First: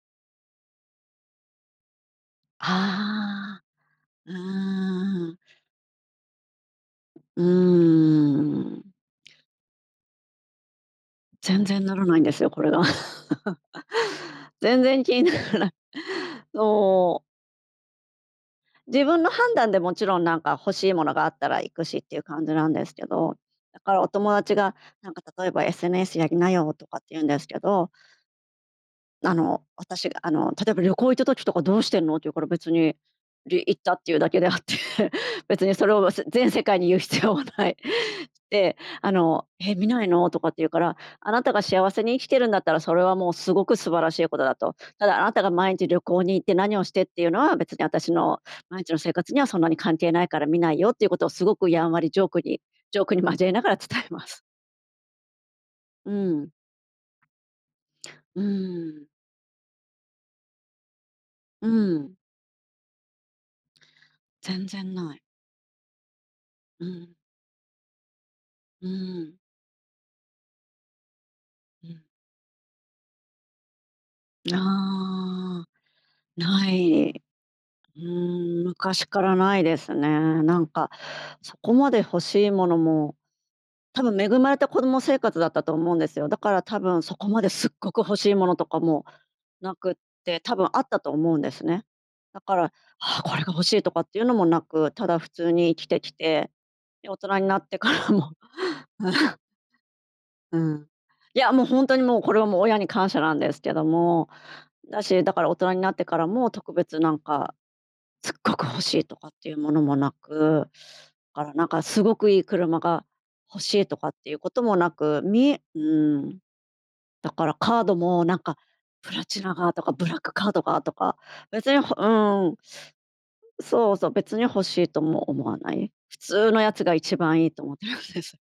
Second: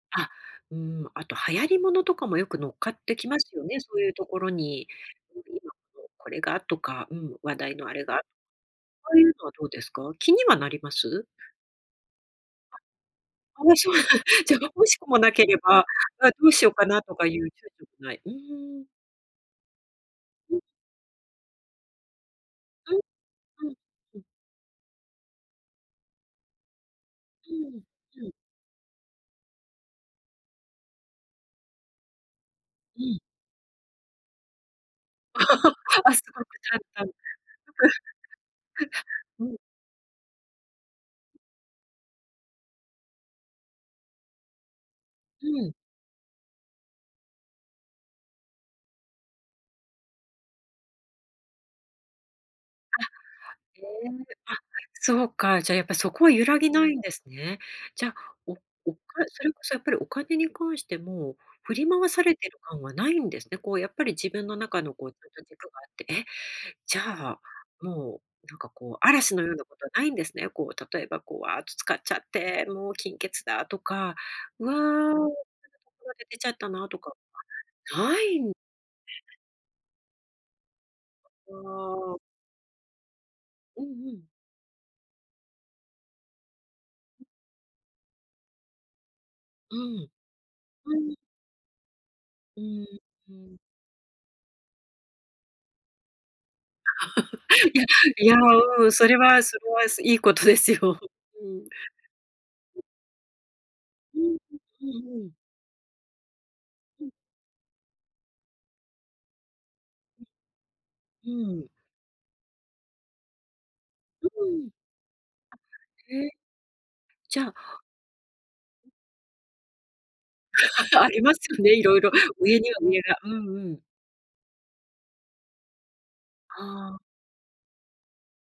あ、うーん、あと、流行りものとかもよく乗っかってきますああ、よね、そういうとうころに。ーん。これがとか、うん、う話題のあれが、あーん。あいうのはどうですか？気にはなります？全然ならないんですよ、これが。ああ、そうなん、じゃ、全欲し然く気もにななけれらない、ば、あ、どうしようかなとそう。かいう躊躇もない、うーん。自分の判断でもちろん、なんか、ん。欲しいものがあったら行くしっていう感じなんですうん、けど、うん、だから、おうん。友達が、なんか、例えば「SNS やりなよ」とかって言うんですうけん、ど。うん。あの、私が、あの、例えば「旅行行った時とか、どうしてんの？」って言うから、別に、うん。い行ったっていうだけであって、別にそれ を、あ、せすごく全世界に言う淡々と。必要はない。で、あ うの、ん。「え、見ないの？」とかって言うから、あなたが幸せに生きてるんだったら、それはもうすごく素晴らしいことだと。「ただ、あなたうがー毎ん。日旅行に行って何をしてっていうのは、別に私の毎日の生活にはそんなに関係ないから見ないよ」っていうことを、すごくやんわりジョークに、ジョあ。ークに交えながら伝ええ、ます。あ、そうか。じゃあ、やっぱ、うそこは揺ん。らぎないんですね。じゃあ、うおおか、ーん。それこそやっぱり、お金に関してもう振り回ん。されてる感はないんですね。こう、やっぱり、自分の全中の、然こうなちい。ゃんと軸があって、え、うじゃんあ、もう、なんか、うこう、ーん。嵐のようなことはないんですね。こう、例えば、こう、わーっとう使っん。ちゃって、もう、金欠だとか、わーああ、で出ちゃったななとい。か、うないんーん、昔からないですね。なんか、あそこまで欲あ。しいものも、うん多う分ん。恵まれた子供生活だったと思うんですよ。だから、多分そこまですっごく欲しいものとかもなうん。くて、多分あっうたとーん。思うんですね。だかうら、ん「ああ、うこれがん。欲しい！」とかっていうのもなく、ただ普通に生きてきて、で、大人になっ いてや、からいも。や、うん、それ はすごい、すいいことでうすーよ。ん。いうや、ん。もう、ほんう。とに、もう、これは、もう、親に感謝なんですけどうも、ーん。うだんし、うん。だから、大人になってからも特別、うなん。んか、「すっごく欲しい！」とかっていうものもなく、うだから、ーなんん。か、すごくいい車が欲しいとかっうていうことーん。もなく、みうーへえ。ん。だじゃかあら、カードも、なんか、プラチナがとかブラックカードがと あか、りますよね、別にほ色う々。ーん。上には上が。うんうん。そうそう、別に欲しいとも思わない。普通のあやつがあ。一番いいと思ってますです。